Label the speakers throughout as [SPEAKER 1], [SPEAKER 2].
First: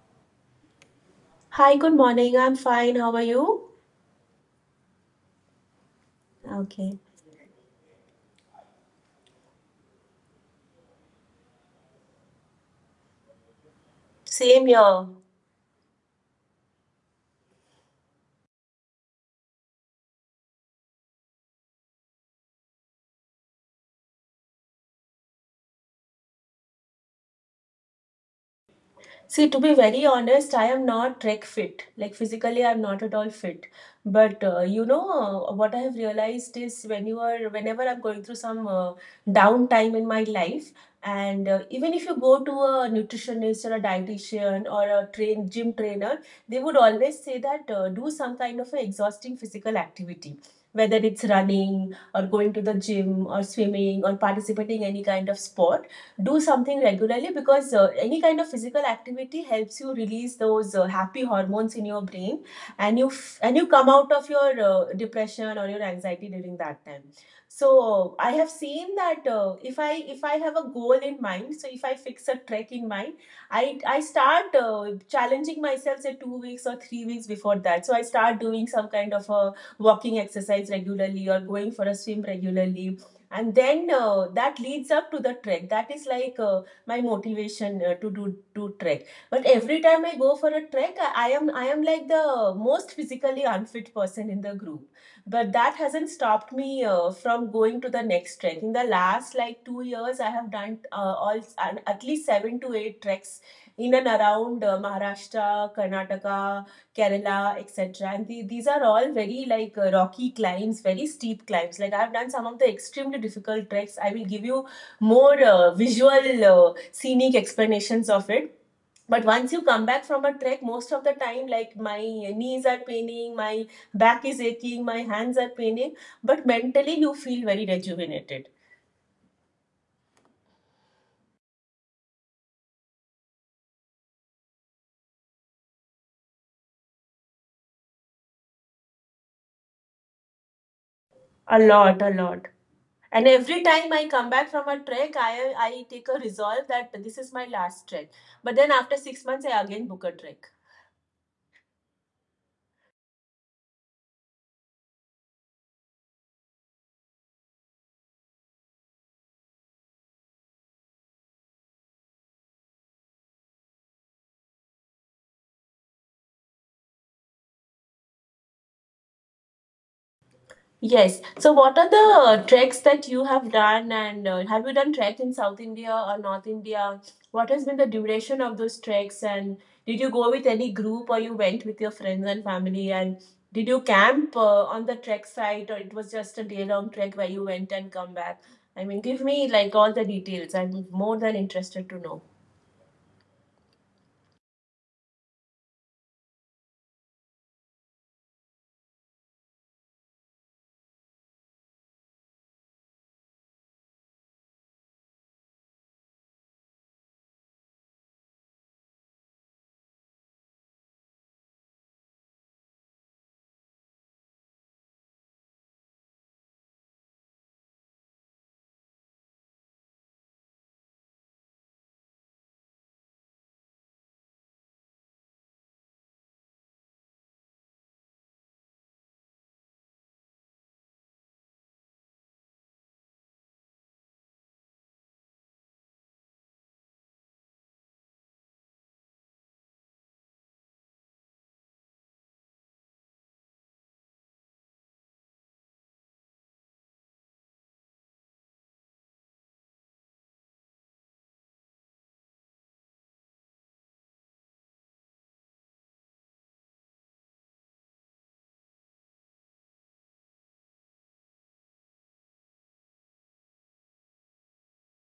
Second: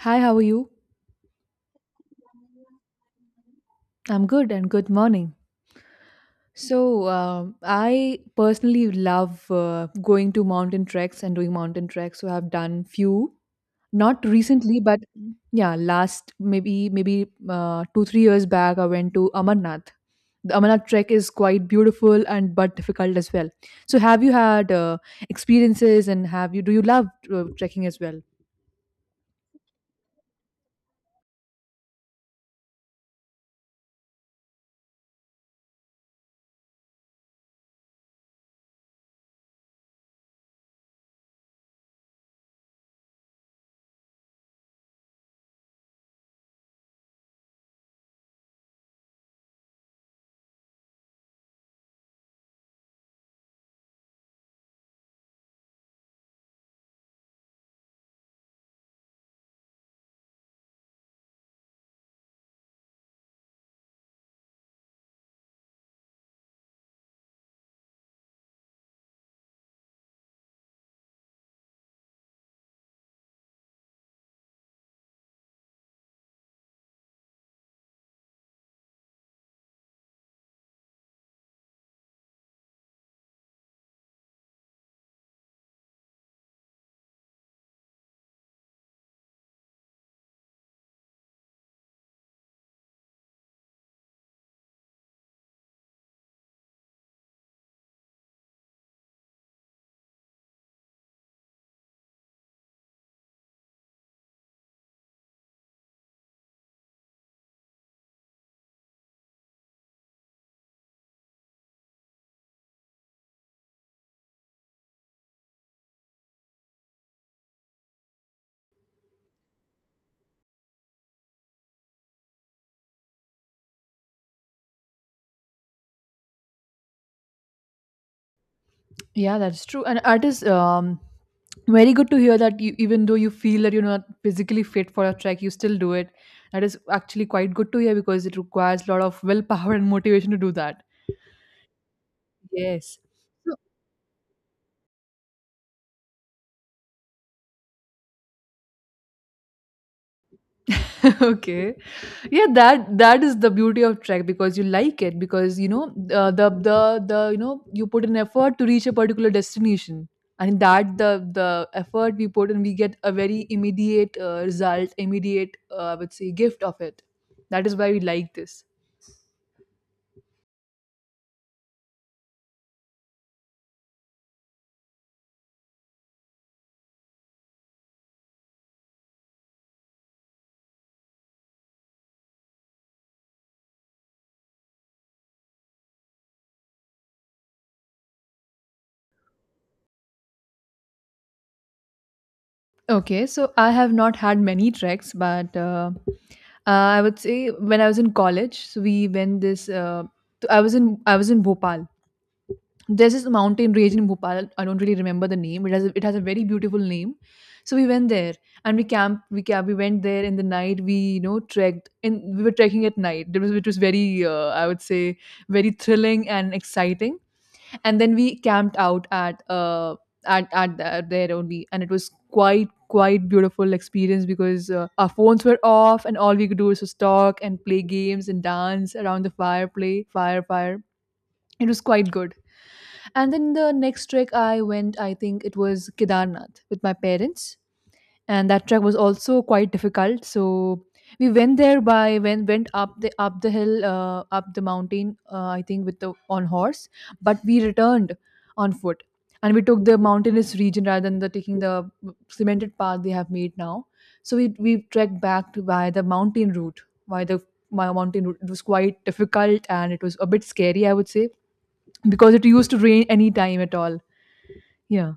[SPEAKER 1] Hi, how are you?
[SPEAKER 2] Hi, good morning. I'm fine. How are you?
[SPEAKER 1] I'm good and good morning.
[SPEAKER 2] Okay.
[SPEAKER 1] I personally love going to mountain treks and doing mountain treks. So, I've done few, not
[SPEAKER 2] Same
[SPEAKER 1] recently, but
[SPEAKER 2] here.
[SPEAKER 1] yeah, last maybe 2 3 years back, I went to Amarnath. The Amarnath trek is quite beautiful and but difficult as well. So, have you had experiences and have you do you love trekking as well?
[SPEAKER 2] See, to be very honest, I am not trek fit. Like physically, I'm not at all fit. But what I have realized is whenever I'm going through some downtime in my life, and even if you go to a nutritionist or a dietitian or a train gym trainer, they would always say that do some kind of an exhausting physical activity, whether it's running or going to the gym or swimming or participating any kind of sport, do something regularly because any kind of physical activity helps you release those happy hormones in your brain, and you come out of your depression or your anxiety during that time. So I have seen that if I have a goal in mind, so if I fix a trek in mind, I start challenging myself, say 2 weeks or 3 weeks before that. So I start doing some kind of a walking exercise regularly or going for a swim regularly, and then that leads up to the trek. That is like my motivation to do trek. But every time I go for a trek, I am like the most physically unfit person in the group, but that hasn't stopped me from going to the next trek. In the last like 2 years, I have done all and at least 7 to 8 treks in and around Maharashtra, Karnataka, Kerala, etc. And these are all very like rocky climbs, very steep climbs. Like, I've done some of the extremely difficult treks. I will give you more visual, scenic explanations of it. But once you come back from a trek, most of the time, like, my knees are paining, my back is aching, my hands are paining, but mentally you feel very rejuvenated.
[SPEAKER 1] Yeah, that's true, and it is very good to hear that you, even though you feel that you're not physically fit for a trek, you still do it. That is actually quite good to hear because it requires a lot of willpower and motivation to do that.
[SPEAKER 2] A lot, a lot.
[SPEAKER 1] Yes.
[SPEAKER 2] And every time I come back from a trek, I take a resolve that this is my last trek. But then after 6 months, I again book a trek.
[SPEAKER 1] Okay, yeah, that is the beauty of track because you like it because you know, the the you put an effort to reach a particular destination, and in that the effort we put and we get a very immediate result, immediate I would say gift of it. That is why we like this.
[SPEAKER 2] Yes. So what are the treks that you have done, and have you done trek in South India or North India? What has been the duration of those treks, and did you go with any group or you went with your friends and family? And did you camp on the trek site, or it was just a day long trek where you went and come back? I mean, give me like all the details. I'm more than interested to know.
[SPEAKER 1] Okay, so I have not had many treks, but I would say when I was in college, so we went this I was in Bhopal. There's this mountain range in Bhopal. I don't really remember the name. It has a very beautiful name. So we went there and we went there in the night. We you know trekked and we were trekking at night. It was very I would say very thrilling and exciting. And then we camped out at the, there only, and it was quite beautiful experience because our phones were off and all we could do was just talk and play games and dance around the fire, play fire. It was quite good. And then the next trek I went, I think it was Kedarnath with my parents, and that trek was also quite difficult. So we went there by when went up the hill, up the mountain, I think with the on horse, but we returned on foot, and we took the mountainous region rather than the taking the cemented path they have made now. So we trekked back to by the mountain route, by the my mountain route. It was quite difficult and it was a bit scary, I would say, because it used to rain any time at all. Yeah.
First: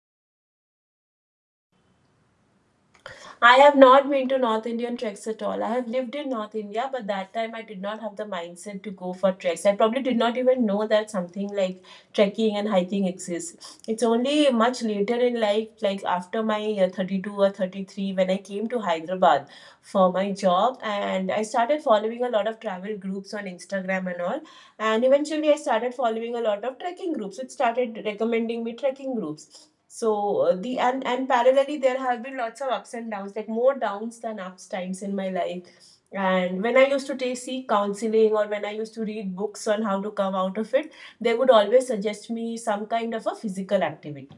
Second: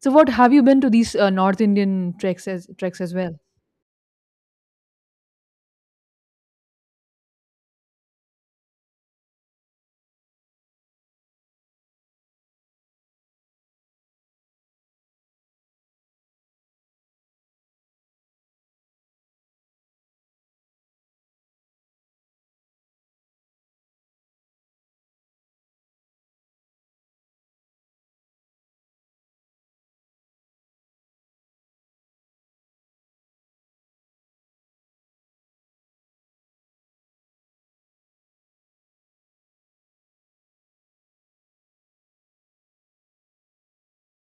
[SPEAKER 1] So what have you been to these North Indian treks as well?
[SPEAKER 2] I have not been to North Indian treks at all. I have lived in North India, but that time I did not have the mindset to go for treks. I probably did not even know that something like trekking and hiking exists. It's only much later in life, like after my 32 or 33, when I came to Hyderabad for my job and I started following a lot of travel groups on Instagram and all, and eventually, I started following a lot of trekking groups. It started recommending me trekking groups. So the and parallelly, there have been lots of ups and downs, like more downs than ups times in my life. And when I used to take, seek counseling or when I used to read books on how to come out of it, they would always suggest me some kind of a physical activity.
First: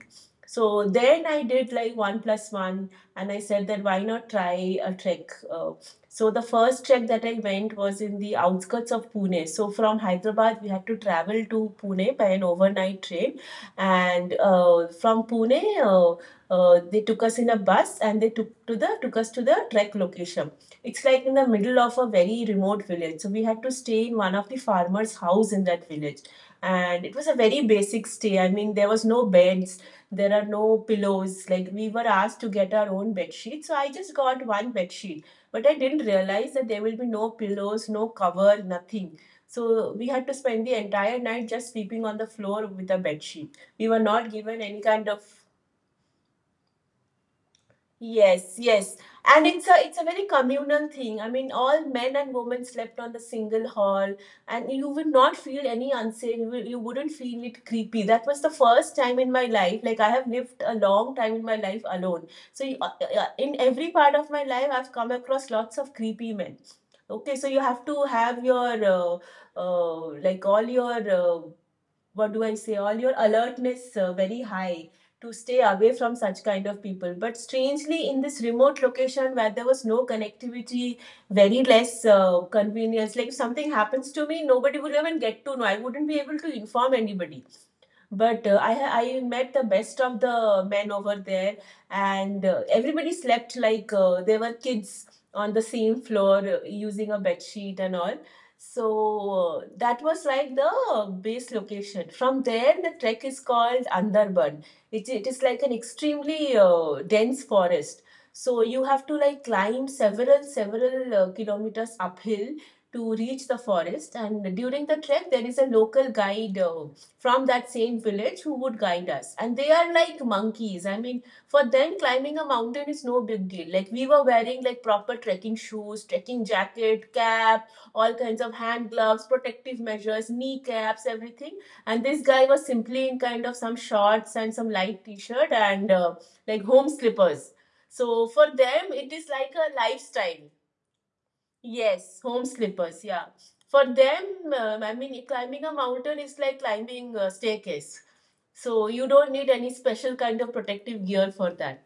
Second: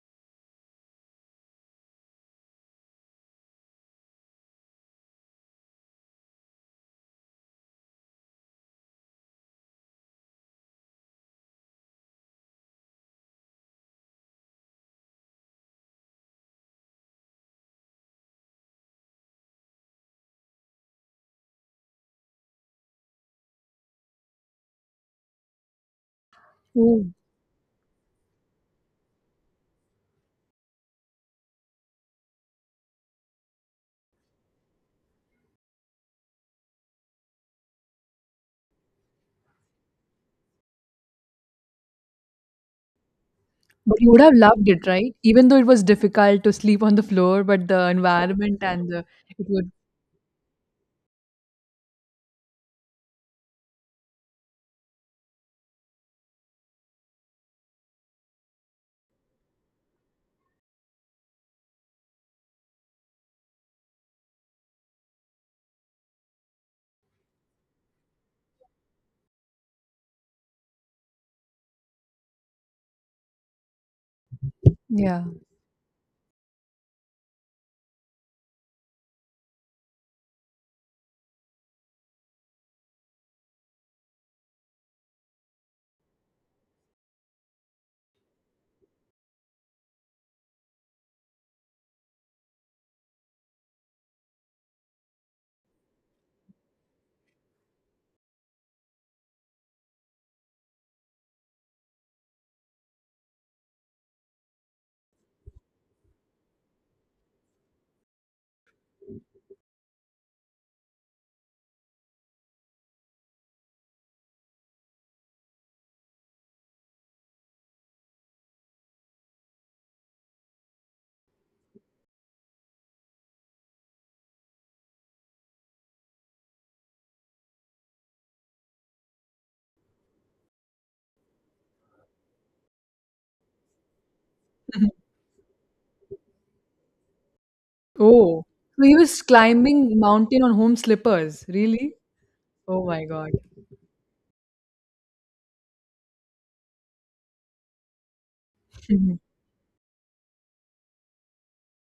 [SPEAKER 2] So then I did like one plus one, and I said that why not try a trek? So the first trek that I went was in the outskirts of Pune. So from Hyderabad, we had to travel to Pune by an overnight train, and from Pune, they took us in a bus and they took to the took us to the trek location. It's like in the middle of a very remote village, so we had to stay in one of the farmers' house in that village, and
[SPEAKER 1] Oh.
[SPEAKER 2] it was a very basic stay. I mean, there was no beds, there are no pillows. Like, we were asked to get our own bed sheet, so I just got one bed sheet, but I didn't realize that there will be no pillows, no cover, nothing. So we had to spend the entire night just sleeping on the floor with a bed sheet. We were
[SPEAKER 1] But you would
[SPEAKER 2] not
[SPEAKER 1] have
[SPEAKER 2] given
[SPEAKER 1] loved
[SPEAKER 2] any
[SPEAKER 1] it,
[SPEAKER 2] kind
[SPEAKER 1] right?
[SPEAKER 2] of.
[SPEAKER 1] Even though it was difficult to sleep on the floor, but the
[SPEAKER 2] Yes,
[SPEAKER 1] environment and
[SPEAKER 2] yes.
[SPEAKER 1] the
[SPEAKER 2] And
[SPEAKER 1] it
[SPEAKER 2] it's
[SPEAKER 1] would
[SPEAKER 2] a it's a very communal thing. I mean, all men and women slept on the single hall, and you would not feel any unsafe. You wouldn't feel it creepy. That was the first time in my life. Like, I have lived a long time in my life alone. So you, in every part of my life, I've come across lots of creepy men. Okay, so you have to have your like all your uh, what do I say, all your alertness very high
[SPEAKER 1] yeah.
[SPEAKER 2] to stay away from such kind of people. But strangely, in this remote location where there was no connectivity, very less convenience, like if something happens to me, nobody would even get to know. I wouldn't be able to inform anybody. But I met the best of the men over there, and everybody slept like they were kids on the same floor using a bed sheet and all. So that was like the base location. From there, the trek is called Andarban. It is like an extremely dense forest. So you have to like climb several kilometers uphill to reach the forest. And during the trek, there is a local guide from that same village who would guide us. And they are like monkeys. I mean, for them, climbing a mountain is no big deal. Like, we were wearing like proper trekking shoes, trekking jacket, cap, all kinds of hand gloves, protective measures, knee caps, everything. And this guy was simply in kind of some shorts and some light t shirt and like home slippers. So
[SPEAKER 1] Oh,
[SPEAKER 2] for
[SPEAKER 1] so
[SPEAKER 2] them,
[SPEAKER 1] he
[SPEAKER 2] it
[SPEAKER 1] was
[SPEAKER 2] is like a
[SPEAKER 1] climbing mountain
[SPEAKER 2] lifestyle.
[SPEAKER 1] on home slippers. Really?
[SPEAKER 2] Yes, home
[SPEAKER 1] Oh
[SPEAKER 2] slippers,
[SPEAKER 1] my
[SPEAKER 2] yeah.
[SPEAKER 1] God.
[SPEAKER 2] For them, I mean, climbing a mountain is like climbing a staircase. So you
[SPEAKER 1] Mhm.
[SPEAKER 2] don't need any special kind of protective gear for that.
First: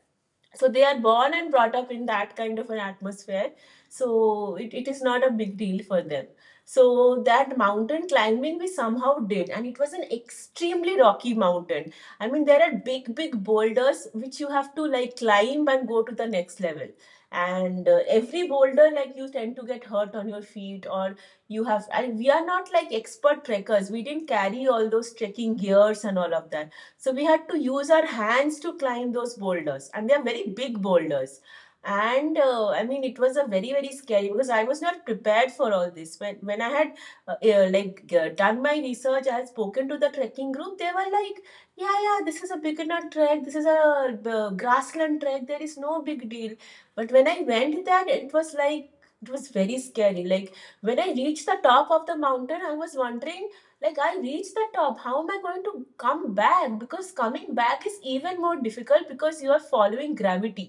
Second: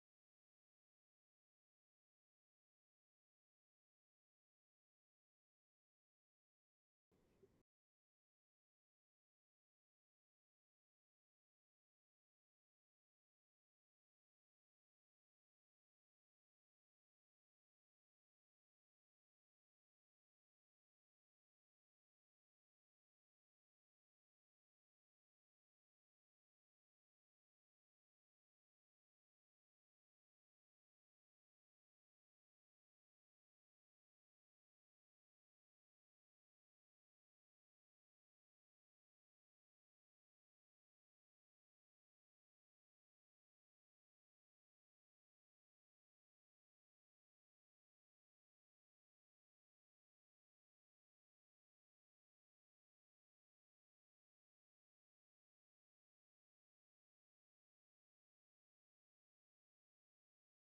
[SPEAKER 2] So they are born and brought up in that kind of an atmosphere, so it is not a big deal for them. So that mountain climbing we somehow did, and it was an extremely rocky mountain. I mean, there are big boulders which you have to like climb and go to the next level. And every boulder, like, you tend to get hurt on your feet, or you have, and we are not like expert trekkers. We didn't carry all those trekking gears and all of that. So we had to use our hands to climb those boulders, and they are very big boulders. And I mean, it was a very scary because I was not prepared for all this. When I had done my research, I had spoken to the trekking group. They were like, "Yeah, yeah, this is a beginner trek. This is a grassland trek. There is no big deal." But when I went there, it was like it was very scary. Like, when I reached the top of the mountain, I was wondering, like, I reached the top, how am I going to come back? Because coming back is even more difficult because you are following gravity.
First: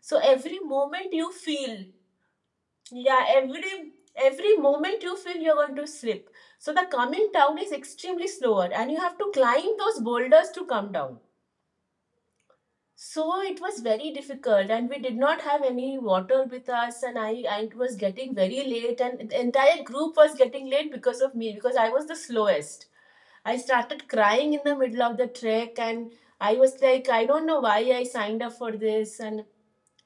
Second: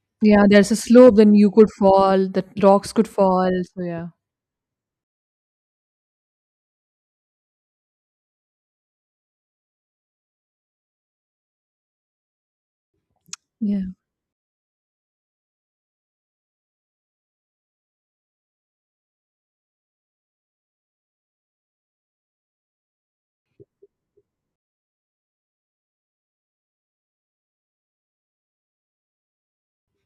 [SPEAKER 2] So
[SPEAKER 1] Yeah,
[SPEAKER 2] every
[SPEAKER 1] there's a
[SPEAKER 2] moment
[SPEAKER 1] slope,
[SPEAKER 2] you
[SPEAKER 1] then you could
[SPEAKER 2] feel,
[SPEAKER 1] fall, the rocks could
[SPEAKER 2] yeah,
[SPEAKER 1] fall. So yeah.
[SPEAKER 2] every moment you feel you're going to slip. So the coming down is extremely slower, and you have to climb those boulders to come down. So it was
[SPEAKER 1] Yeah.
[SPEAKER 2] very difficult, and we did not have any water with us. And I, it was getting very late, and the entire group was getting late because of me, because I was the slowest. I started crying in the middle of the trek, and I was like, I don't know why I signed up for this. And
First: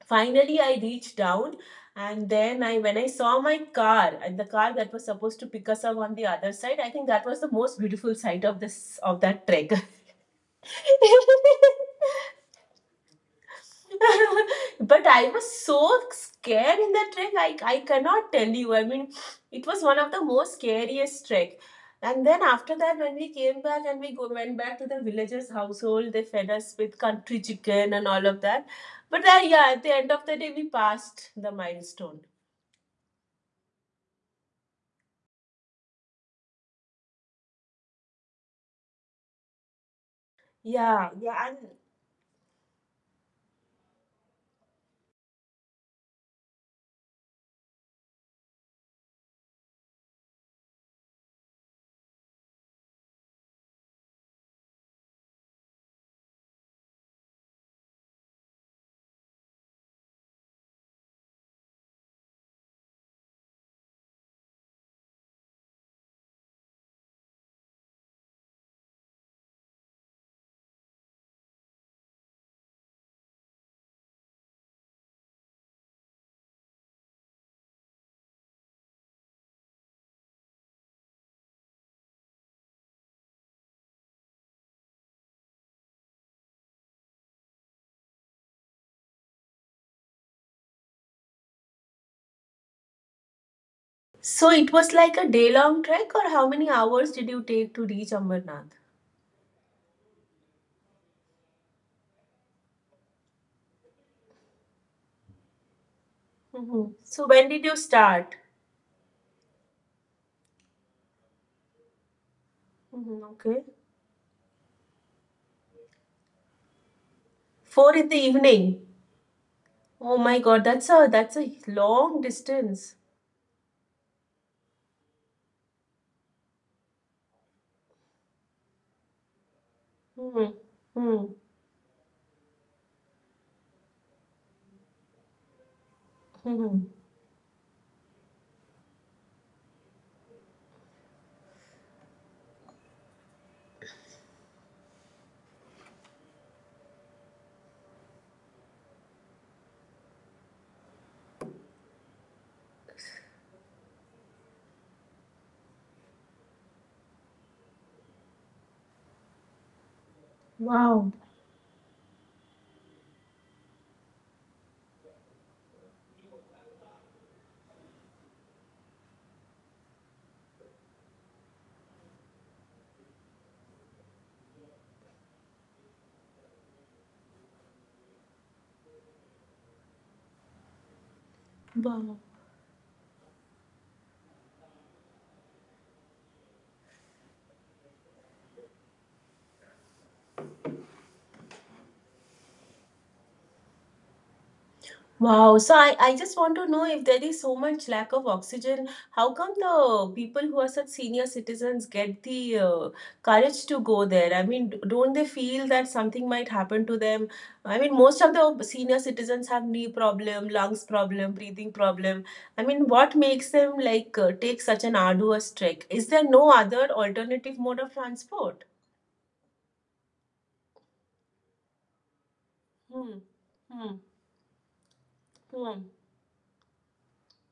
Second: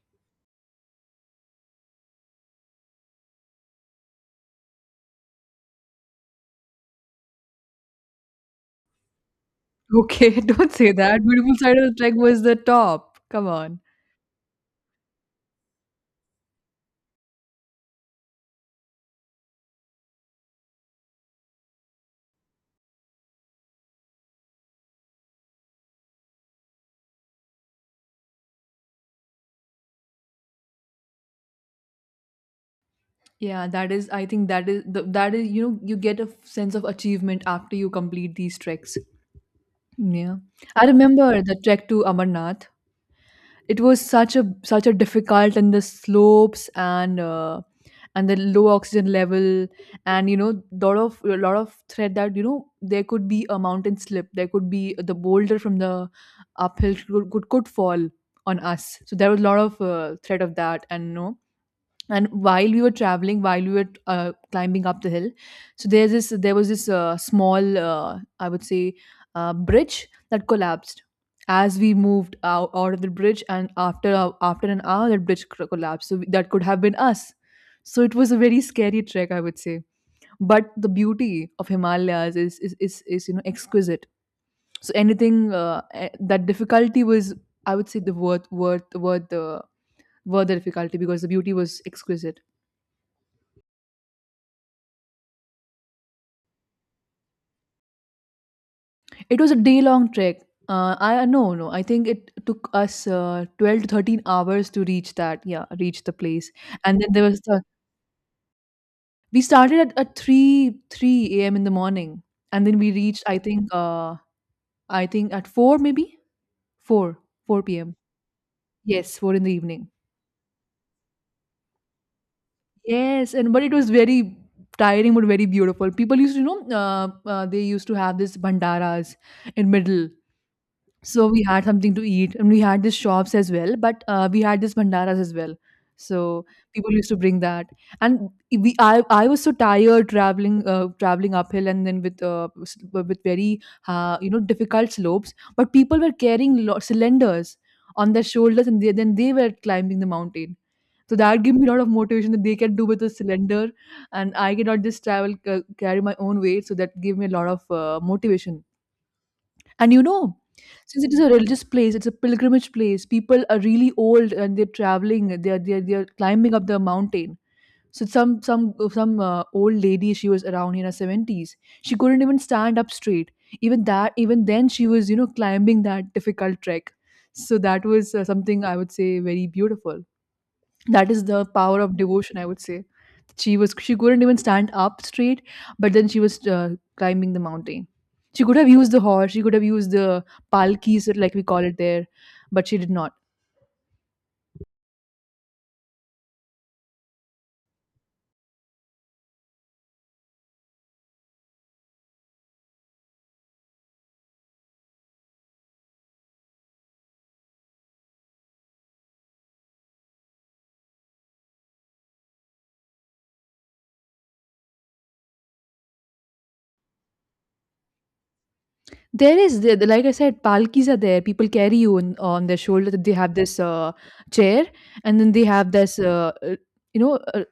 [SPEAKER 2] finally, I reached down. And then I, when I saw my car and the car that was supposed to pick us up on the other side, I think that was the most beautiful sight of this of that trek.
[SPEAKER 1] Okay, don't say that. Beautiful side of the trek was the top. Come on.
[SPEAKER 2] But I was so scared in that trek. I cannot tell you. I mean, it was one of the most scariest trek. And then after that, when we came back and went back to the villagers' household, they fed us with country chicken and all of that. But yeah, at the end of the day, we passed the milestone.
[SPEAKER 1] Yeah, that is, I think that is, the, that is, you know, you get a sense of achievement after you complete these treks. Yeah. I
[SPEAKER 2] Yeah,
[SPEAKER 1] remember
[SPEAKER 2] yeah.
[SPEAKER 1] the
[SPEAKER 2] And
[SPEAKER 1] trek to Amarnath. It was such a difficult and the slopes and the low oxygen level, and you know lot of a lot of threat that you know there could be a mountain slip, there could be the boulder from the uphill could fall on us. So there was a lot of threat of that. And no, and while we were traveling, while we were climbing up the hill, so there was this small I would say bridge that collapsed as we moved out of the bridge, and after after an hour that bridge collapsed. So that could have been us. So it was a very scary trek, I would say. But the beauty of Himalayas is you know exquisite. So anything that difficulty was, I would say, the worth the difficulty, because the beauty was exquisite.
[SPEAKER 2] so it was like a day-long trek, or how many hours did you take to reach Ambernath?
[SPEAKER 1] It was a day long trek. I no no. I think it took us 12 to 13 hours to reach that. Yeah, reach the place.
[SPEAKER 2] Hmm.
[SPEAKER 1] And then there
[SPEAKER 2] So
[SPEAKER 1] was
[SPEAKER 2] when
[SPEAKER 1] the
[SPEAKER 2] did you start?
[SPEAKER 1] we started at three a.m. in the morning, and then we
[SPEAKER 2] Hmm.
[SPEAKER 1] reached.
[SPEAKER 2] Okay.
[SPEAKER 1] I think at four, maybe four four
[SPEAKER 2] Four
[SPEAKER 1] p.m.
[SPEAKER 2] in the evening.
[SPEAKER 1] Yes, four in the evening.
[SPEAKER 2] Oh my God, that's a long distance.
[SPEAKER 1] Yes, and but it was very tiring but very beautiful. People used to you know they used to have this bandaras in middle.
[SPEAKER 2] Hmm.
[SPEAKER 1] So
[SPEAKER 2] Hmm.
[SPEAKER 1] we had something to eat and we had these shops as well, but we had these bhandaras as well. So
[SPEAKER 2] Hmm.
[SPEAKER 1] people used to bring that, and I was so tired traveling traveling uphill, and then with with very you know difficult slopes, but people were carrying cylinders on their shoulders, and then they were climbing the mountain. So that gave me a lot of motivation that they can do with a cylinder, and I cannot just carry my own weight. So that gave me a lot of motivation. And you know, since
[SPEAKER 2] Wow.
[SPEAKER 1] it is a religious place, it's a pilgrimage place. People are really old and they're traveling. They're climbing up the mountain. So some old lady, she was around in her seventies. She couldn't even stand up straight. Even that, even then, she was you know climbing that difficult trek. So that was something I would say very beautiful. That is the power of
[SPEAKER 2] Wow.
[SPEAKER 1] devotion, I would say. She was, she couldn't even stand up straight, but then she was climbing the mountain. She could have used the horse, she could have used the palkis, like we call it there, but she did not.
[SPEAKER 2] Wow, so I just want to know if there is so much lack of oxygen, how come the people who are such senior citizens get the courage to go there? I mean, don't they feel that something might happen to them? I mean, most of the senior citizens have knee problem, lungs problem, breathing problem. I mean, what makes them like take such an arduous trek? Is there no other alternative mode of transport?
[SPEAKER 1] There is like I said, palkis are there, people carry you on their shoulder. They
[SPEAKER 2] Hmm.
[SPEAKER 1] have this
[SPEAKER 2] Hmm.
[SPEAKER 1] chair, and then they have
[SPEAKER 2] Hmm.
[SPEAKER 1] this you know uh,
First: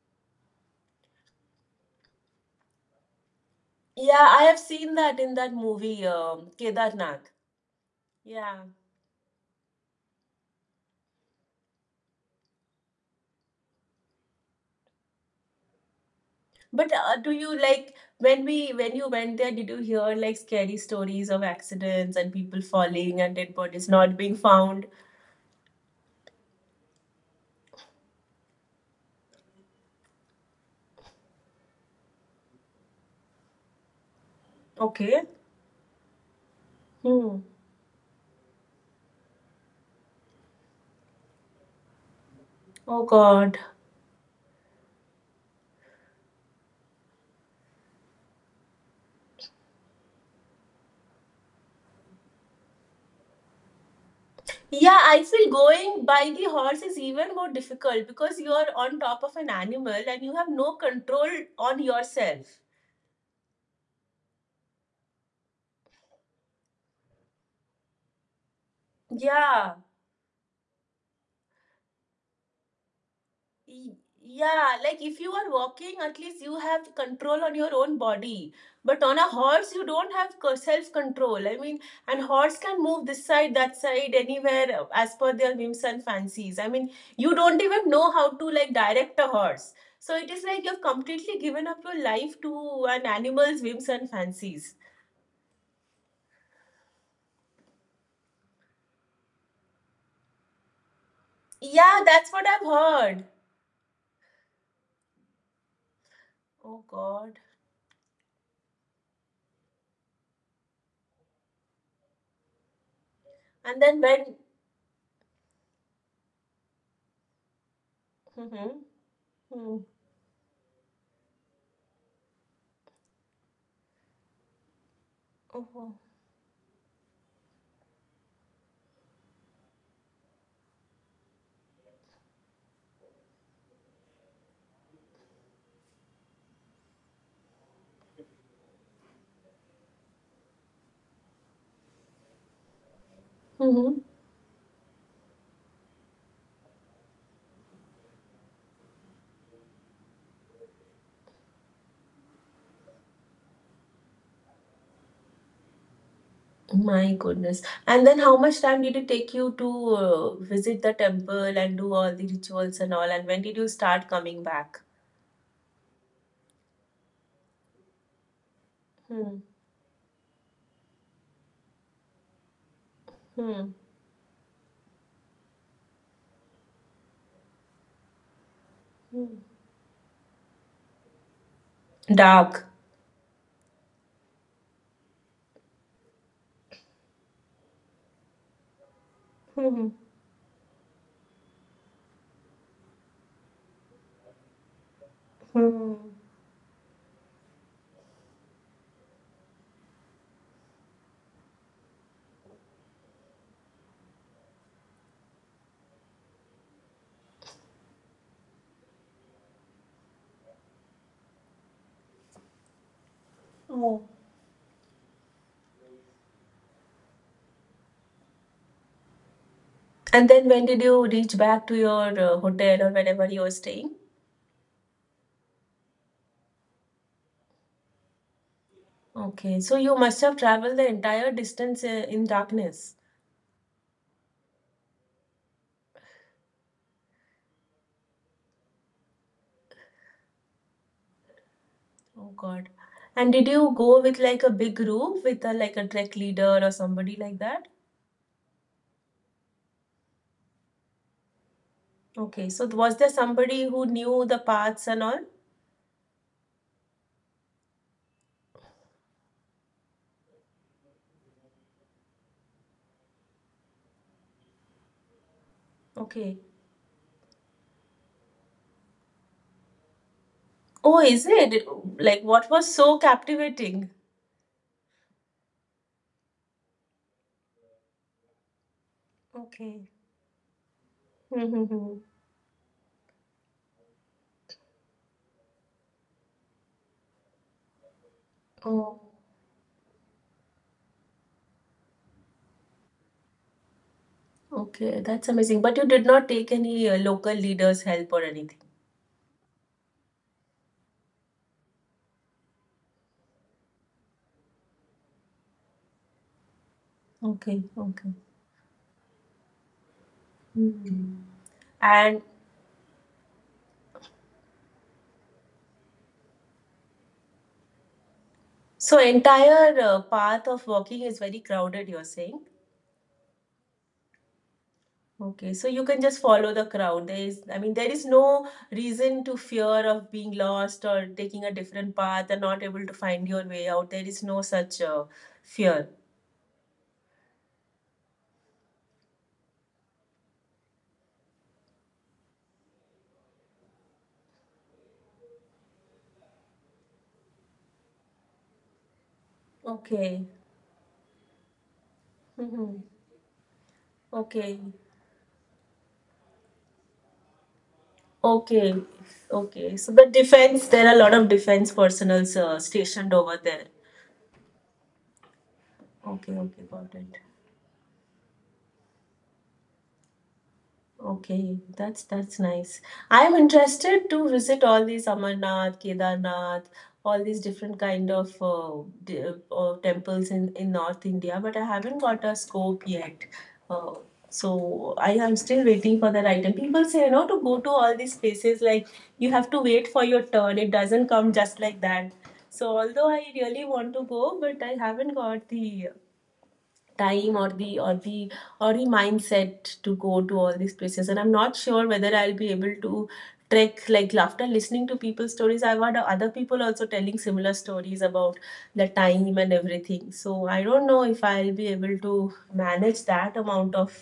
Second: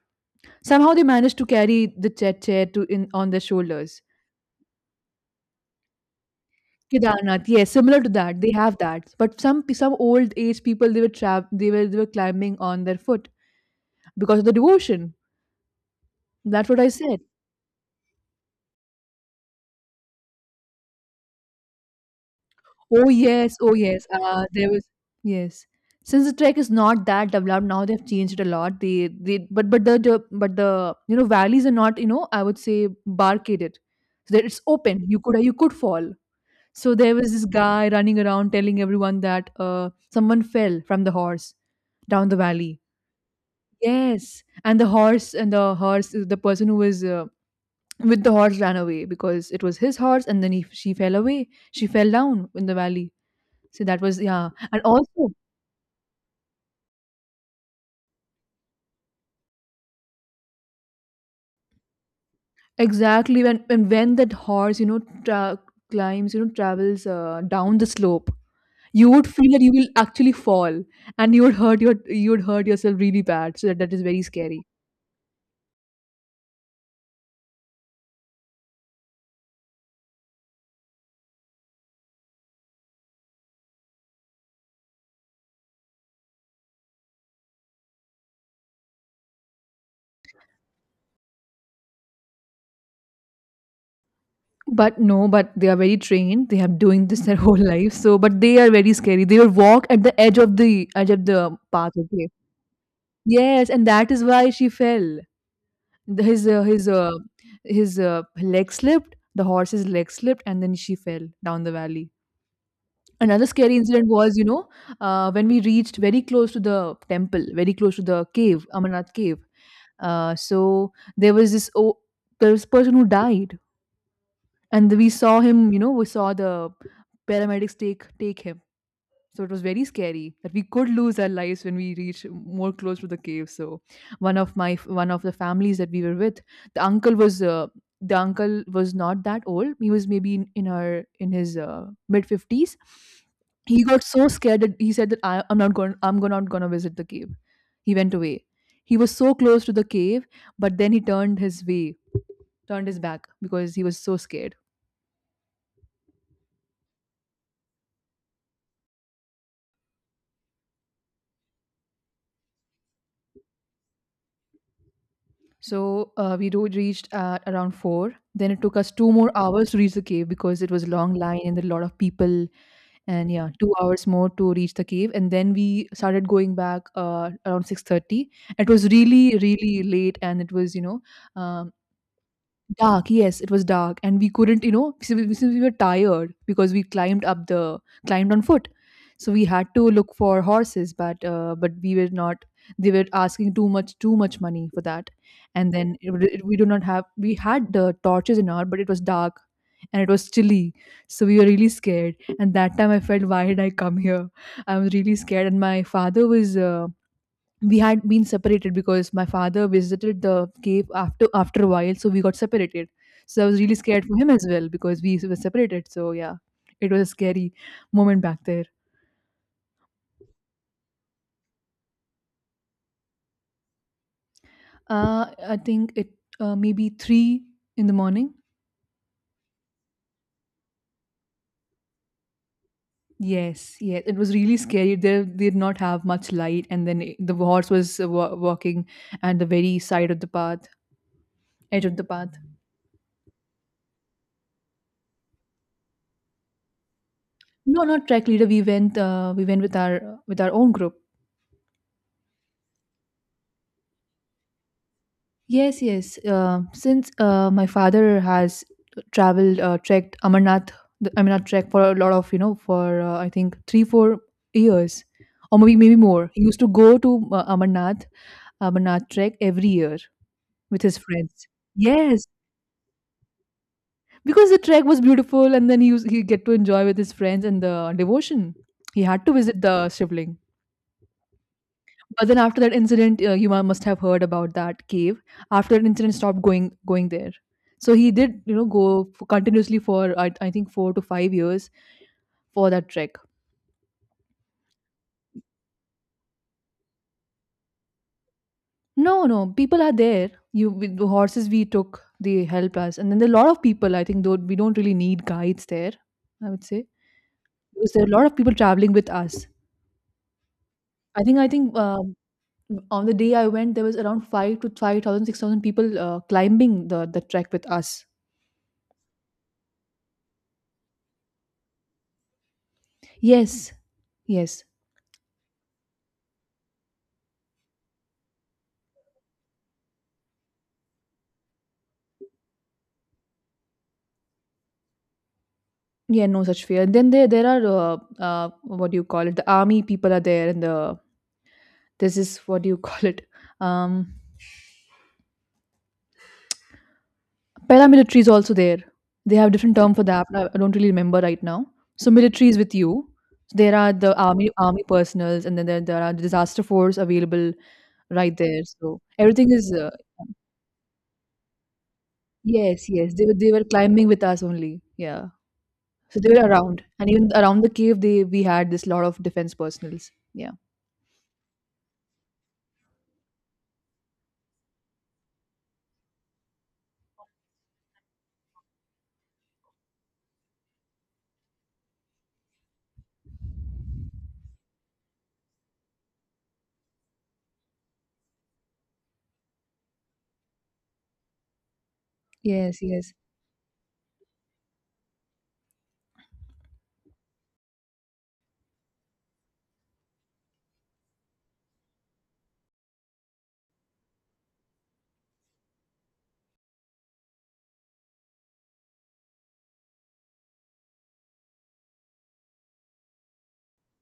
[SPEAKER 1] somehow they manage to carry the chair, chair to in on their shoulders.
[SPEAKER 2] Yeah, I have seen that in that movie, Kedarnath.
[SPEAKER 1] Kedarnath, yes, similar to that. They
[SPEAKER 2] Yeah.
[SPEAKER 1] have that. But some old age people, they were trapped, they were climbing on their foot because of the devotion. That's what I
[SPEAKER 2] But
[SPEAKER 1] said.
[SPEAKER 2] do you like when you went there, did you hear like scary stories of accidents and people
[SPEAKER 1] Oh
[SPEAKER 2] falling and dead
[SPEAKER 1] yes, oh
[SPEAKER 2] bodies
[SPEAKER 1] yes.
[SPEAKER 2] not being
[SPEAKER 1] There was
[SPEAKER 2] found?
[SPEAKER 1] yes. Since the trek is not that developed now, they've changed it a lot. They but the but the you know valleys are not you know I would say barricaded. So that it's open. You
[SPEAKER 2] Okay.
[SPEAKER 1] could you could fall. So there was
[SPEAKER 2] Hmm.
[SPEAKER 1] this guy running around telling everyone that someone fell from the horse down the valley.
[SPEAKER 2] Oh God.
[SPEAKER 1] Yes, and the horse, the person who was with the horse ran away because it was his horse, and then she fell away. She fell down in the valley. So that was, yeah, and
[SPEAKER 2] Yeah, I
[SPEAKER 1] also
[SPEAKER 2] feel going by the horse is even more difficult because you are on top of an animal and you have no control on yourself.
[SPEAKER 1] exactly when, and when that horse you know climbs you know travels down the slope, you would feel that you
[SPEAKER 2] Yeah.
[SPEAKER 1] will actually fall and you would hurt you would hurt yourself really bad. So that
[SPEAKER 2] Y-
[SPEAKER 1] is very scary.
[SPEAKER 2] Yeah, like if you are walking, at least you have control on your own body. But on a horse, you don't have self control. I mean, and horse can move this side, that side, anywhere as per their whims and fancies. I mean, you don't even know how to like direct a horse. So it is like you've completely given up your life to an animal's whims and fancies.
[SPEAKER 1] But no, but they are very trained. They have doing this their whole life. So, but they are very scary. They will walk at the edge of the path.
[SPEAKER 2] Yeah,
[SPEAKER 1] Okay.
[SPEAKER 2] that's what I've heard.
[SPEAKER 1] Yes, and that is why she fell. The- His uh,
[SPEAKER 2] Oh
[SPEAKER 1] his uh,
[SPEAKER 2] God.
[SPEAKER 1] his leg slipped. The horse's leg slipped, and then she fell down the valley. Another scary
[SPEAKER 2] And then
[SPEAKER 1] incident
[SPEAKER 2] when.
[SPEAKER 1] was, you know, when we reached very close to the temple, very close to the cave,
[SPEAKER 2] Mm-hmm.
[SPEAKER 1] Amarnath cave. So there was this oh, there was a person who died, and we saw him you
[SPEAKER 2] Mm-hmm.
[SPEAKER 1] know we saw the paramedics take him. So it was very scary that we could lose our lives when we reach more close to the cave. So one of my, one of the families that we were with, the uncle was uh, the uncle was not that old. He was maybe in his mid 50s. He
[SPEAKER 2] Mm-hmm.
[SPEAKER 1] got so scared that he said that I'm not going, not going to visit the cave. He went away. He was so close to the cave, but then he turned his way, turned his back because he was so scared.
[SPEAKER 2] My goodness. And then how much time did it take you to visit the temple and do all the rituals and all? And when did you start coming back?
[SPEAKER 1] So we do reached at around four. Then it took us two more
[SPEAKER 2] Hmm.
[SPEAKER 1] hours to reach the cave because it was a long line and there were a lot of people. And yeah,
[SPEAKER 2] Hmm.
[SPEAKER 1] 2 hours more to reach the cave. And then we started going back around 6:30. It was
[SPEAKER 2] Hmm.
[SPEAKER 1] really, really late, and it was um
[SPEAKER 2] Dark.
[SPEAKER 1] dark, yes, it was dark, and we couldn't, you know, since we were tired because we climbed up the climbed on foot, so we had
[SPEAKER 2] Hmm.
[SPEAKER 1] to look for horses, but we were not. They were asking too much money for that, and
[SPEAKER 2] Hmm.
[SPEAKER 1] then we do not have. We had the torches and all, but it was dark, and it was chilly, so we were really scared. And that time I felt, why did I come here? I was really scared, and my father was. We had been separated because my father visited the cave after a while, so we got separated, so I was really scared
[SPEAKER 2] Oh.
[SPEAKER 1] for him as well because we were separated. So yeah, it was a scary moment back there.
[SPEAKER 2] And then when did you reach back to your hotel or wherever you were staying?
[SPEAKER 1] I think it maybe 3 in the morning.
[SPEAKER 2] Okay. So you must have traveled the entire distance in darkness.
[SPEAKER 1] Yes, yes, it was really scary. They did not have much light, and then the horse was walking at the very side of the path edge of the
[SPEAKER 2] Oh
[SPEAKER 1] path.
[SPEAKER 2] God. And did you go with like a big group with a, like a trek leader or somebody like that?
[SPEAKER 1] No, not track leader. We went with our, with our own group.
[SPEAKER 2] Okay, so was there somebody who knew the paths and all?
[SPEAKER 1] Yes, yes. Since my father has traveled, trekked Amarnath, the Amarnath trek, for a lot of, you know, for I think three, 4 years, or maybe more.
[SPEAKER 2] Okay.
[SPEAKER 1] He used to go to Amarnath, Amarnath trek every year with his
[SPEAKER 2] Oh, is
[SPEAKER 1] friends.
[SPEAKER 2] it? Like,
[SPEAKER 1] Yes,
[SPEAKER 2] what was so captivating?
[SPEAKER 1] because the trek was beautiful, and then he used, he get to enjoy with his friends and the devotion. He had to visit
[SPEAKER 2] Okay.
[SPEAKER 1] the Shivling.
[SPEAKER 2] Mm-hmm.
[SPEAKER 1] But then after that incident, you must have heard about that cave. After that incident, stopped going there. So he did, you know, go
[SPEAKER 2] Oh,
[SPEAKER 1] f continuously for I think 4 to 5 years for that trek.
[SPEAKER 2] okay. That's amazing. But you did not take any local leaders' help or anything.
[SPEAKER 1] No, no, people are there. You, with the horses we took, they helped us, and then there are a lot of people. I think though we don't really need guides there, I would say,
[SPEAKER 2] Okay,
[SPEAKER 1] because there are a
[SPEAKER 2] okay.
[SPEAKER 1] lot of people traveling with us.
[SPEAKER 2] Hmm.
[SPEAKER 1] I think
[SPEAKER 2] And
[SPEAKER 1] On the day I went, there was around 5 to 5,000, 6,000 people climbing the trek with us.
[SPEAKER 2] so entire path of walking is very crowded, you're saying?
[SPEAKER 1] Yes, yes.
[SPEAKER 2] Okay, so you can just follow the crowd. There is, I mean, there is no reason to fear of being lost or taking a different path and not able to find your way out. There is no such fear.
[SPEAKER 1] Yeah, no such fear. Then there are what do you call it? The army people are there, and the there's this is what do you call it? Um, Paramilitary is also there. They have different term for
[SPEAKER 2] Okay.
[SPEAKER 1] that, but I don't really remember right now. So military is with
[SPEAKER 2] Mm-hmm.
[SPEAKER 1] you. So there are the army
[SPEAKER 2] Okay.
[SPEAKER 1] army personals, and then there are disaster force available right there.
[SPEAKER 2] Okay.
[SPEAKER 1] So everything is
[SPEAKER 2] Okay. So the defense, there are a lot of defense personnel
[SPEAKER 1] yes,
[SPEAKER 2] stationed
[SPEAKER 1] yes. They were
[SPEAKER 2] over
[SPEAKER 1] they were
[SPEAKER 2] there.
[SPEAKER 1] climbing with us only. Yeah. So they
[SPEAKER 2] Okay,
[SPEAKER 1] were
[SPEAKER 2] okay,
[SPEAKER 1] around,
[SPEAKER 2] got it.
[SPEAKER 1] and even around the cave, they we had this lot of defense personals. Yeah.
[SPEAKER 2] Okay, that's nice. I'm interested to visit all these Amarnath, Kedarnath, all these different kind of temples in North India, but I haven't got a scope yet. Uh, so I am still waiting for the right time. People say, you know, to go to all these places, like you have to wait for your turn. It doesn't come just like that. So
[SPEAKER 1] Yes,
[SPEAKER 2] although
[SPEAKER 1] yes.
[SPEAKER 2] I really want to go, but I haven't got the time or the mindset to go to all these places, and I'm not sure whether I'll be able to trek. Like, after listening to people's stories, I've heard other people also telling similar stories about the time and everything, so I don't know if I'll be able to manage that amount of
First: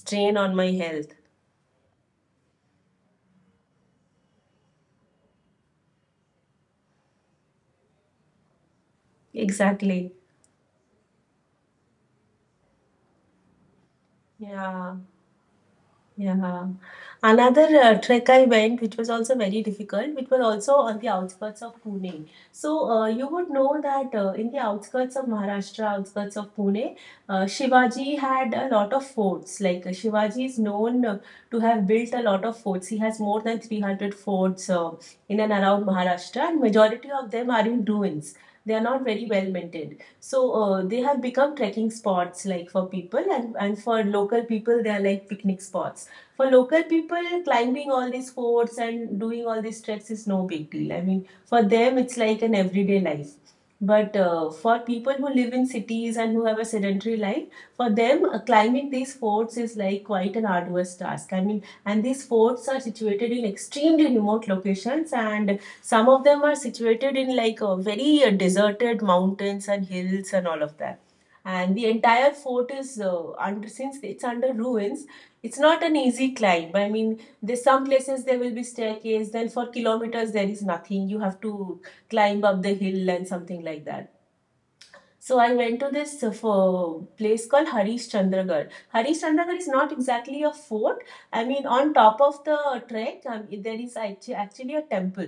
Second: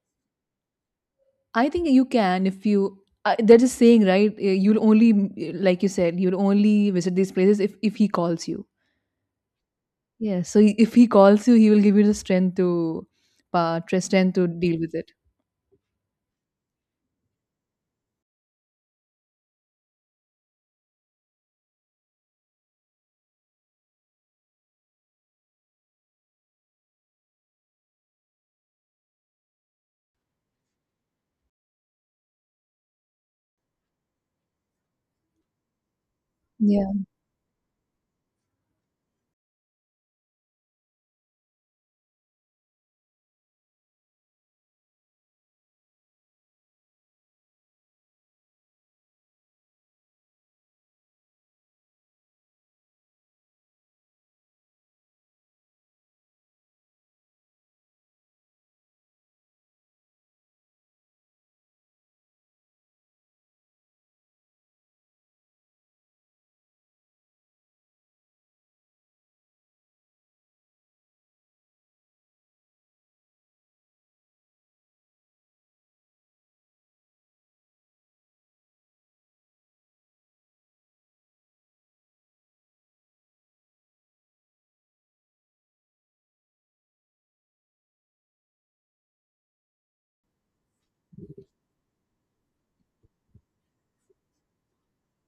[SPEAKER 2] strain on my health.
[SPEAKER 1] I think you can if you. They're saying, right? You'll only, mm, like you said, you'll only visit these places if he calls you.
[SPEAKER 2] Exactly.
[SPEAKER 1] Yeah. So if he calls you, he will give you the strength to, strength to deal
[SPEAKER 2] Yeah.
[SPEAKER 1] with it.
[SPEAKER 2] Yeah. Another trek I went, which was also very difficult, which was also on the outskirts of Pune. So you would know that in the outskirts of Maharashtra, outskirts of Pune, Shivaji had a lot of forts. Like Shivaji is known to have built a lot of forts. He has more than 300 forts in and around Maharashtra, and
[SPEAKER 1] Yeah.
[SPEAKER 2] majority of them are in ruins. They are not very well maintained. So they have become trekking spots like for people, and for local people they are like picnic spots. For local people, climbing all these forts and doing all these treks is no big deal. I mean, for them, it's like an everyday life. But for people who live in cities and who have a sedentary life, for them, climbing these forts is like quite an arduous task. I mean, and these forts are situated in extremely remote locations, and some of them are situated in like very deserted mountains and hills and all of that. And the entire fort is under, since it's under ruins, it's not an easy climb. I mean, there's some places there will be staircase, then for kilometers there is nothing. You have to climb up the hill and something like that. So I went to this for place called Harishchandragarh. Harishchandragarh is not exactly a fort. I mean, on top of the trek, there is actually a temple.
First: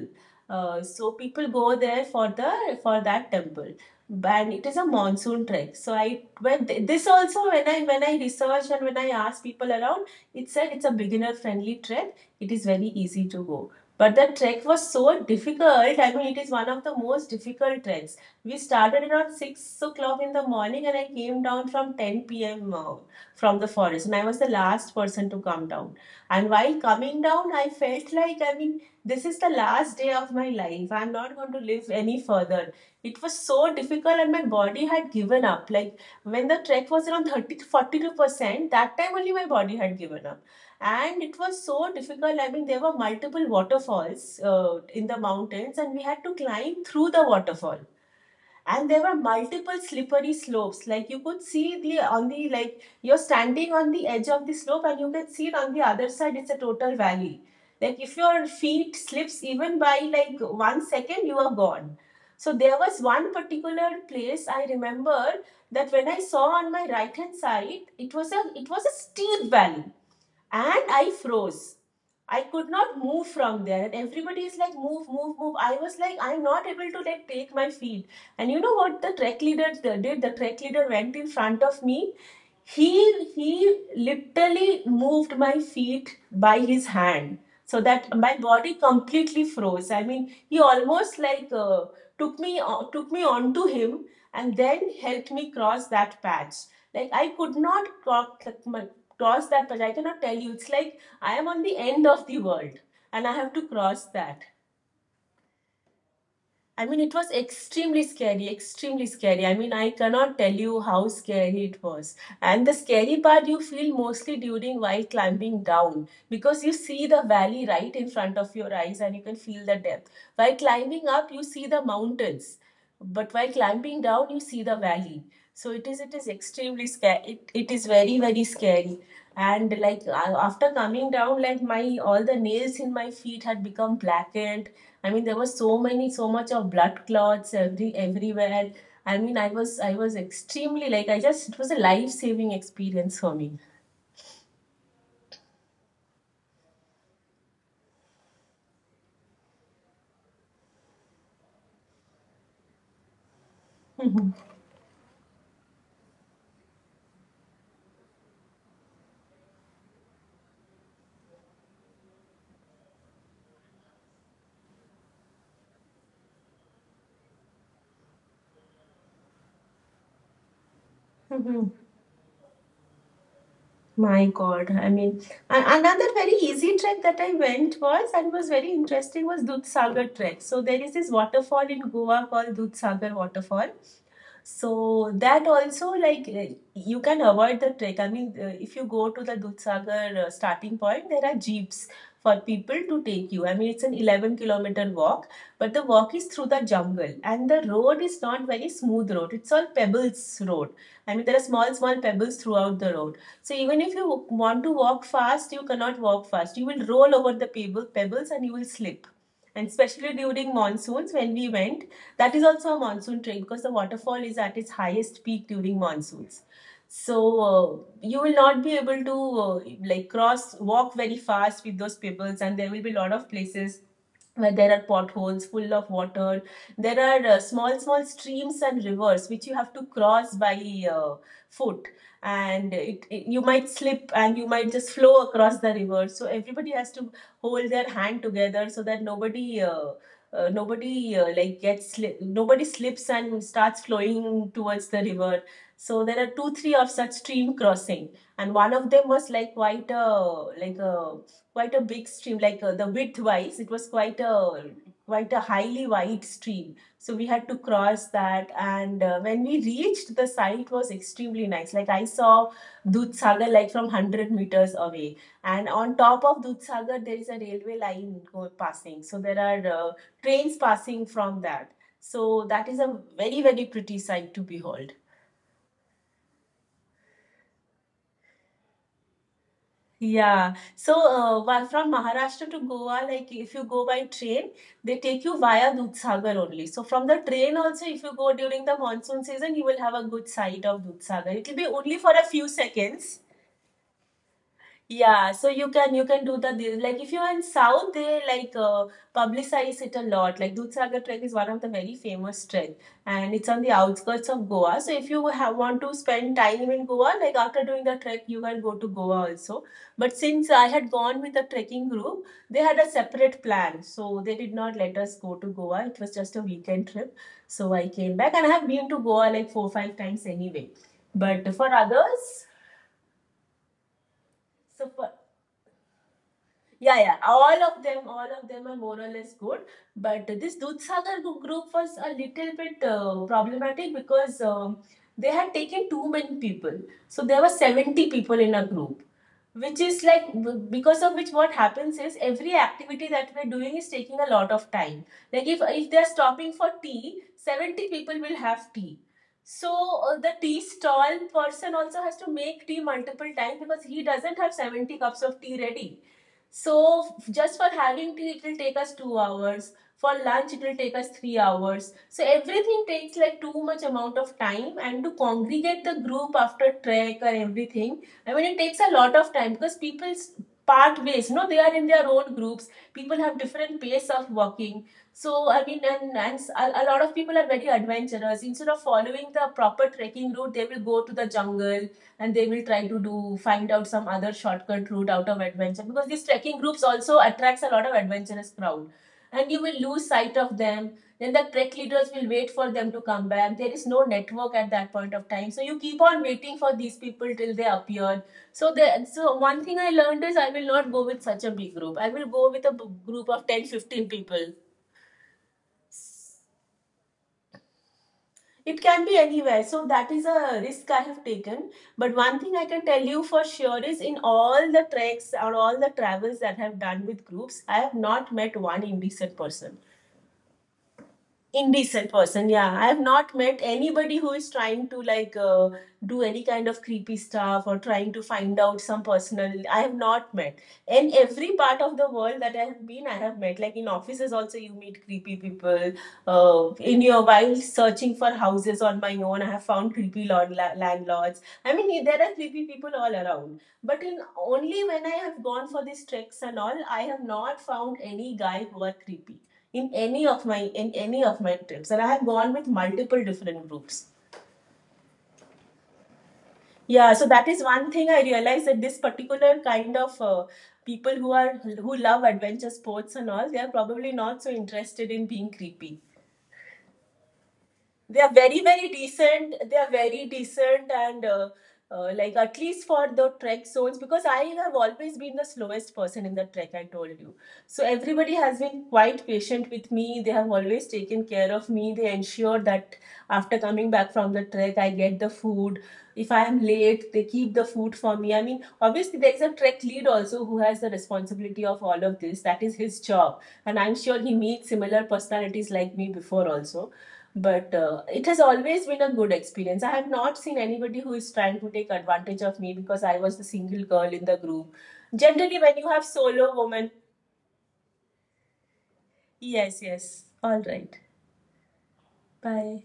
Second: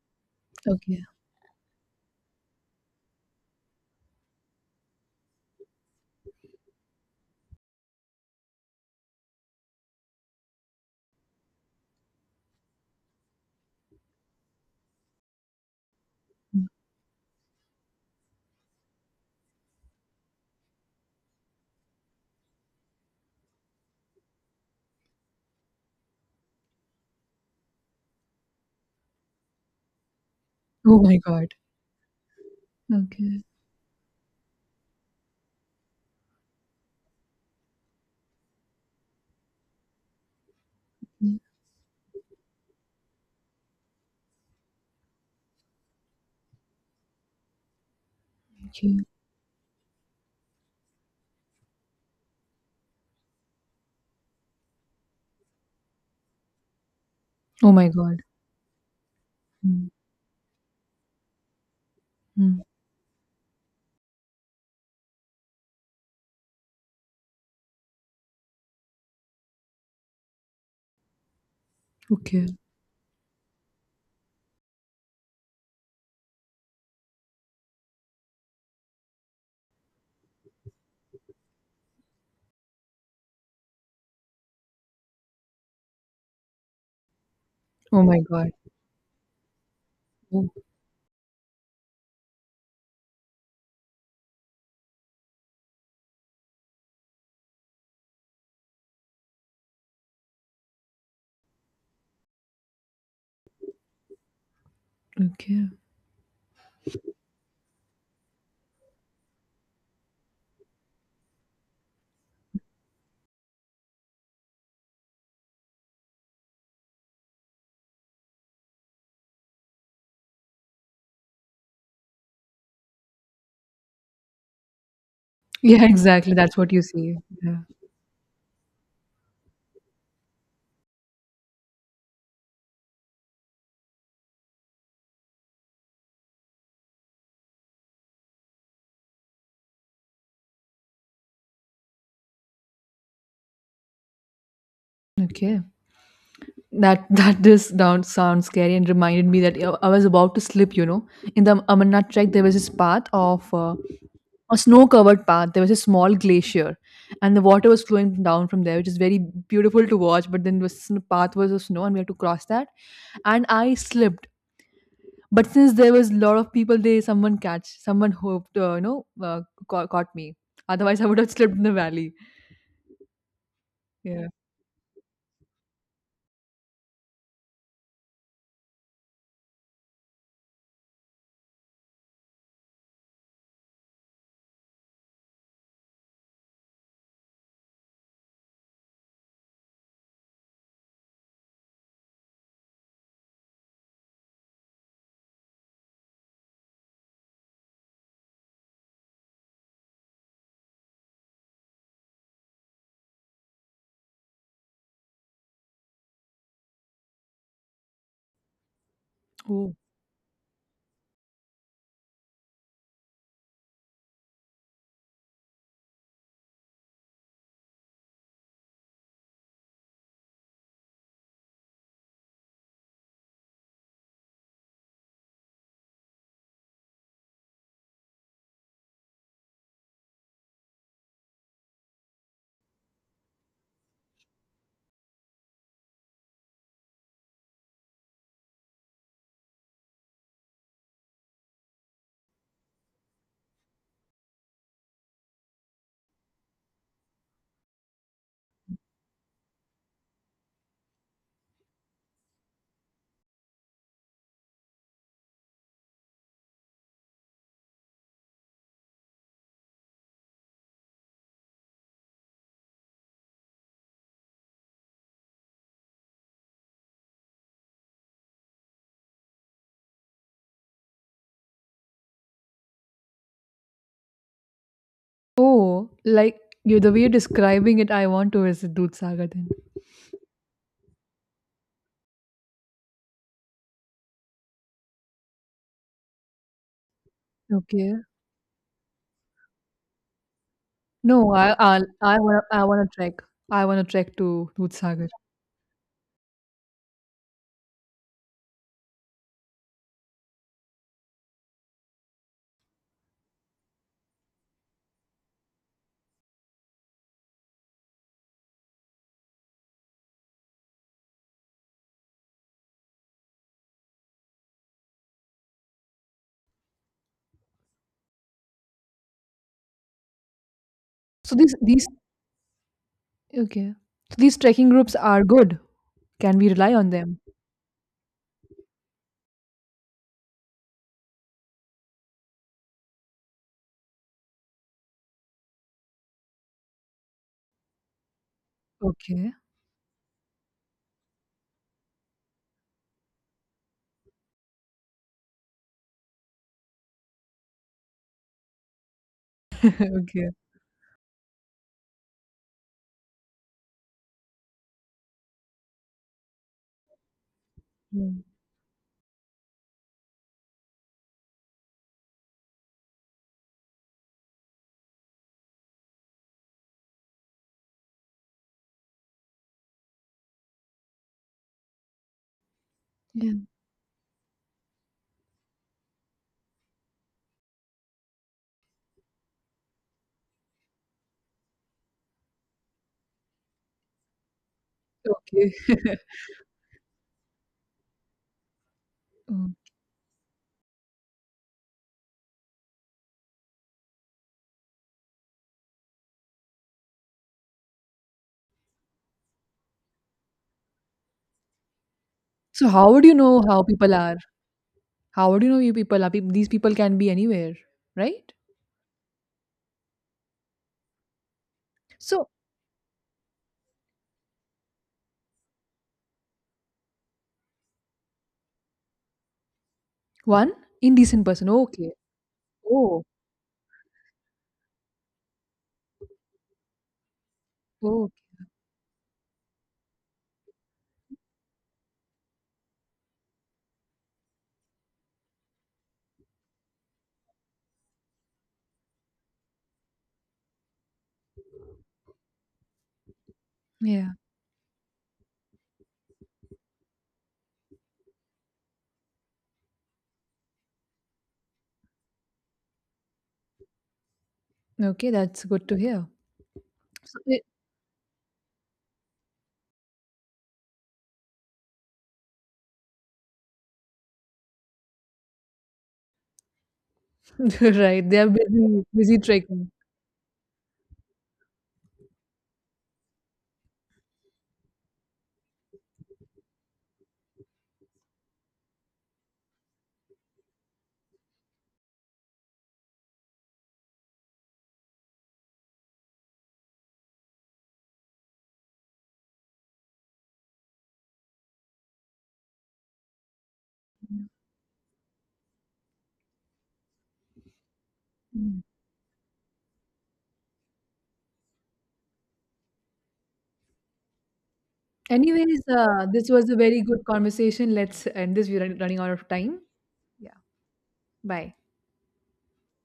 [SPEAKER 2] Uh,
[SPEAKER 1] Okay.
[SPEAKER 2] so people go there for the for that temple, and it is a monsoon trek. So I went this also when I researched and when I asked people around, it said it's a beginner friendly trek. It is very easy to go. But the trek was so difficult. I mean, it is
[SPEAKER 1] Mm.
[SPEAKER 2] one of the most difficult treks. We started around 6 o'clock in the morning, and I came down from 10 p.m. From the forest. And I was the last person to come down. And while coming down, I felt like, I mean, this is the last day of my life.
[SPEAKER 1] Oh
[SPEAKER 2] I'm
[SPEAKER 1] my
[SPEAKER 2] not going
[SPEAKER 1] god.
[SPEAKER 2] to live any further. It was
[SPEAKER 1] Okay.
[SPEAKER 2] so difficult and my body had given up. Like, when the trek was around 30 to 42%, that time only my body had given up. And it
[SPEAKER 1] Mm,
[SPEAKER 2] was so difficult. I mean, there were multiple waterfalls in the mountains, and we had to climb through the waterfall, and there
[SPEAKER 1] okay.
[SPEAKER 2] were multiple slippery slopes. Like, you could see the on the, like, you're standing on the edge of the slope and you can see it on the other side, it's a total valley.
[SPEAKER 1] Oh my
[SPEAKER 2] Like, if
[SPEAKER 1] god.
[SPEAKER 2] your feet slips even
[SPEAKER 1] Mm,
[SPEAKER 2] by like 1 second, you are gone. So
[SPEAKER 1] mm,
[SPEAKER 2] there was one particular place I remember, that when I saw on my right hand side, it was a steep valley, and I froze. I
[SPEAKER 1] okay.
[SPEAKER 2] could not move from there. And everybody is like, move, move, move. I was like, I'm not able to like take my feet. And you know what the trek leader did? The trek leader went in front of me. he he literally moved my feet by his hand, so
[SPEAKER 1] Oh
[SPEAKER 2] that
[SPEAKER 1] my
[SPEAKER 2] my
[SPEAKER 1] god.
[SPEAKER 2] body completely froze. I mean, he almost like took me onto him and then helped me cross that patch. Like, I could not cross that patch. I cannot tell you, it's like I am on the end of the world and I have to cross that.
[SPEAKER 1] Okay.
[SPEAKER 2] I mean, it was extremely scary, extremely scary. I mean, I cannot tell you how scary it was. And the scary part you feel mostly during while climbing down, because you see the valley right in front of your eyes and you can feel the depth. While climbing up, you see the mountains, but while climbing down you see the valley, so
[SPEAKER 1] Yeah,
[SPEAKER 2] it is
[SPEAKER 1] exactly. That's what you
[SPEAKER 2] extremely
[SPEAKER 1] see.
[SPEAKER 2] scary, it,
[SPEAKER 1] Yeah.
[SPEAKER 2] it is very very scary. And like, after coming down, like, my all the nails in my feet had become blackened. I mean, there was so much of blood clots everywhere. I mean, I was extremely, like, I just, it was a life saving experience for me.
[SPEAKER 1] Okay. That that does down sound scary, and reminded me that I was about to slip. You know, in the Amarnath trek, there was this path of a snow-covered path. There was a small glacier, and the water was flowing down from there, which is very beautiful to watch. But then the path was of snow, and we had to cross that. And I slipped. But since there was a lot of people, they someone catch, someone hoped, you know, uh, caught me. Otherwise, I would have slipped in the valley.
[SPEAKER 2] My
[SPEAKER 1] Yeah.
[SPEAKER 2] God, I mean, another very easy trek that I went was, and was very interesting, was Dudh Sagar trek. So there is this waterfall in Goa called Dudh Sagar waterfall, so that also, like, you can avoid the trek. I mean, if you go to the Dudhsagar starting point, there are jeeps for people to take you. I mean, it's an 11-kilometer walk, but the walk is through the jungle and the road is not very smooth road. It's all pebbles road. I mean, there are small, small pebbles throughout the road. So even if you want to walk fast, you cannot walk fast. You will roll over the pebbles and you will slip. And especially during monsoons, when we went, that is also a monsoon trail because the waterfall is at its highest peak during monsoons. So you will not be able to like cross walk very fast with those pebbles, and there will be a lot of places where there are potholes full of water. There are small, small streams and rivers which you have to cross by uh, foot, and you might slip and you might just flow across the river. So everybody has to hold their hand together so that nobody. Nobody, like nobody slips and starts flowing towards the river. So there are two three of such stream crossing, and one of them was like quite a big stream, like the width wise, it was quite a highly wide stream. So we had to cross that, and when we reached, the site was extremely nice. Like I saw Dudh like from 100 meters away, and on top of Dudh there is a railway line passing, so there are trains passing from that. So that is a very very pretty sight to behold.
[SPEAKER 1] Oh, like you, the way you're describing it, I want to visit Dudh Sagar then.
[SPEAKER 2] Yeah. So, while from Maharashtra to Goa, like if you go by train, they take you via Dudhsagar only. So, from the train also,
[SPEAKER 1] Okay.
[SPEAKER 2] if you go during the monsoon season, you will have a good sight of
[SPEAKER 1] No,
[SPEAKER 2] Dudhsagar. It will
[SPEAKER 1] I
[SPEAKER 2] be
[SPEAKER 1] I'll,
[SPEAKER 2] only for
[SPEAKER 1] I
[SPEAKER 2] a
[SPEAKER 1] want
[SPEAKER 2] few
[SPEAKER 1] I want to trek.
[SPEAKER 2] seconds,
[SPEAKER 1] I want to trek to Dudh Sagar.
[SPEAKER 2] yeah, so you can do the this. Like if you're in South, they like publicize it a lot. Like Dudhsagar Trek is one of the very famous trek, and it's on the outskirts of Goa. So if you have, want to spend time in Goa, like after doing the trek, you can go to Goa also. But since I had gone with the trekking group, they had a separate plan, so they did not let us go to Goa. It was just a weekend trip, so I came back, and I have been to Goa like four five times anyway.
[SPEAKER 1] So
[SPEAKER 2] But for
[SPEAKER 1] these
[SPEAKER 2] others.
[SPEAKER 1] okay. So these trekking
[SPEAKER 2] So
[SPEAKER 1] groups
[SPEAKER 2] for
[SPEAKER 1] are good. Can we rely on
[SPEAKER 2] Yeah, yeah.
[SPEAKER 1] them?
[SPEAKER 2] All of them are more or less good. But this Dudhsagar group was a little bit problematic, because they had taken too many people. So there were 70 people in a group,
[SPEAKER 1] Okay.
[SPEAKER 2] which is like, because of which what happens is every activity that we're doing is taking a lot of time. Like if they're stopping for tea, 70 people will have tea. So
[SPEAKER 1] Okay.
[SPEAKER 2] the tea stall person also has to make tea multiple times because he doesn't have 70 cups of tea ready. So just for having
[SPEAKER 1] Mm.
[SPEAKER 2] tea it will take us 2 hours. For lunch it will take us 3 hours. So everything takes like too much amount of time, and to congregate the group after trek or everything, I mean, it takes a lot of time because people's part ways, no, they are in their own groups. People
[SPEAKER 1] Yeah.
[SPEAKER 2] have different pace of working. So, I mean, and a lot of people are very adventurous. Instead of following the proper trekking route, they will go to the jungle, and they will try to do find out some other shortcut route out of
[SPEAKER 1] Okay.
[SPEAKER 2] adventure, because these trekking groups also attracts a lot of adventurous crowd, and
[SPEAKER 1] Mm.
[SPEAKER 2] you will lose sight of them. Then the trek leaders will wait for them to come back. There is no network at that point of time, so you keep on waiting for these people till they appear. So the so one thing I learned is I will not go with such a big group. I will go with
[SPEAKER 1] So
[SPEAKER 2] a
[SPEAKER 1] how would you
[SPEAKER 2] group
[SPEAKER 1] know
[SPEAKER 2] of
[SPEAKER 1] how
[SPEAKER 2] 10,
[SPEAKER 1] people
[SPEAKER 2] 15
[SPEAKER 1] are?
[SPEAKER 2] people.
[SPEAKER 1] How would you know you people are? These people can be anywhere, right?
[SPEAKER 2] It can be anywhere, so that is a risk I have taken. But
[SPEAKER 1] So
[SPEAKER 2] one thing I can tell you for sure is, in all the treks or all the travels that I have done with groups, I have not met one indecent person.
[SPEAKER 1] one indecent person. Okay.
[SPEAKER 2] Indecent person, yeah, I've
[SPEAKER 1] Oh.
[SPEAKER 2] not met anybody who is trying to like do any kind of creepy stuff or trying
[SPEAKER 1] Oh.
[SPEAKER 2] to find out some personal. I have not met, in every part of the world that I have been, I have met, like in offices also you meet creepy people. In your While searching for houses on my own, I have found creepy landlords. I mean, there are creepy people all around, but
[SPEAKER 1] Yeah.
[SPEAKER 2] in only when I have gone for these treks and all, I have not found any guy who are creepy in any of my trips. And I have gone with multiple different groups.
[SPEAKER 1] Okay. That's good to hear.
[SPEAKER 2] Yeah,
[SPEAKER 1] So,
[SPEAKER 2] so
[SPEAKER 1] i-
[SPEAKER 2] that is one thing I realized, that this particular kind of people who are who love adventure sports and all, they are probably not so interested in being creepy.
[SPEAKER 1] Right, they
[SPEAKER 2] They
[SPEAKER 1] are
[SPEAKER 2] are very
[SPEAKER 1] busy,
[SPEAKER 2] very
[SPEAKER 1] busy
[SPEAKER 2] decent.
[SPEAKER 1] trekking.
[SPEAKER 2] They are very decent, and like at least for the trek zones, because I have always been the slowest person in the trek, I told you. So everybody has been quite patient with me. They have always taken care of me. They ensure that after coming back from the trek I get the food. If I am late, they keep the food for me. I mean, obviously there is a trek lead also who has the responsibility of all of this. That is his job. And I'm sure he meets similar personalities like me before also. But it has
[SPEAKER 1] Mm.
[SPEAKER 2] always been a good experience. I have not seen anybody who is trying to take advantage of me because I was the single girl in the group. Generally,
[SPEAKER 1] Anyways,
[SPEAKER 2] when you have
[SPEAKER 1] this was
[SPEAKER 2] solo
[SPEAKER 1] a very
[SPEAKER 2] woman,
[SPEAKER 1] good conversation. Let's end this. Running out of time.
[SPEAKER 2] yes, yes,
[SPEAKER 1] Yeah,
[SPEAKER 2] all right,
[SPEAKER 1] bye.
[SPEAKER 2] bye.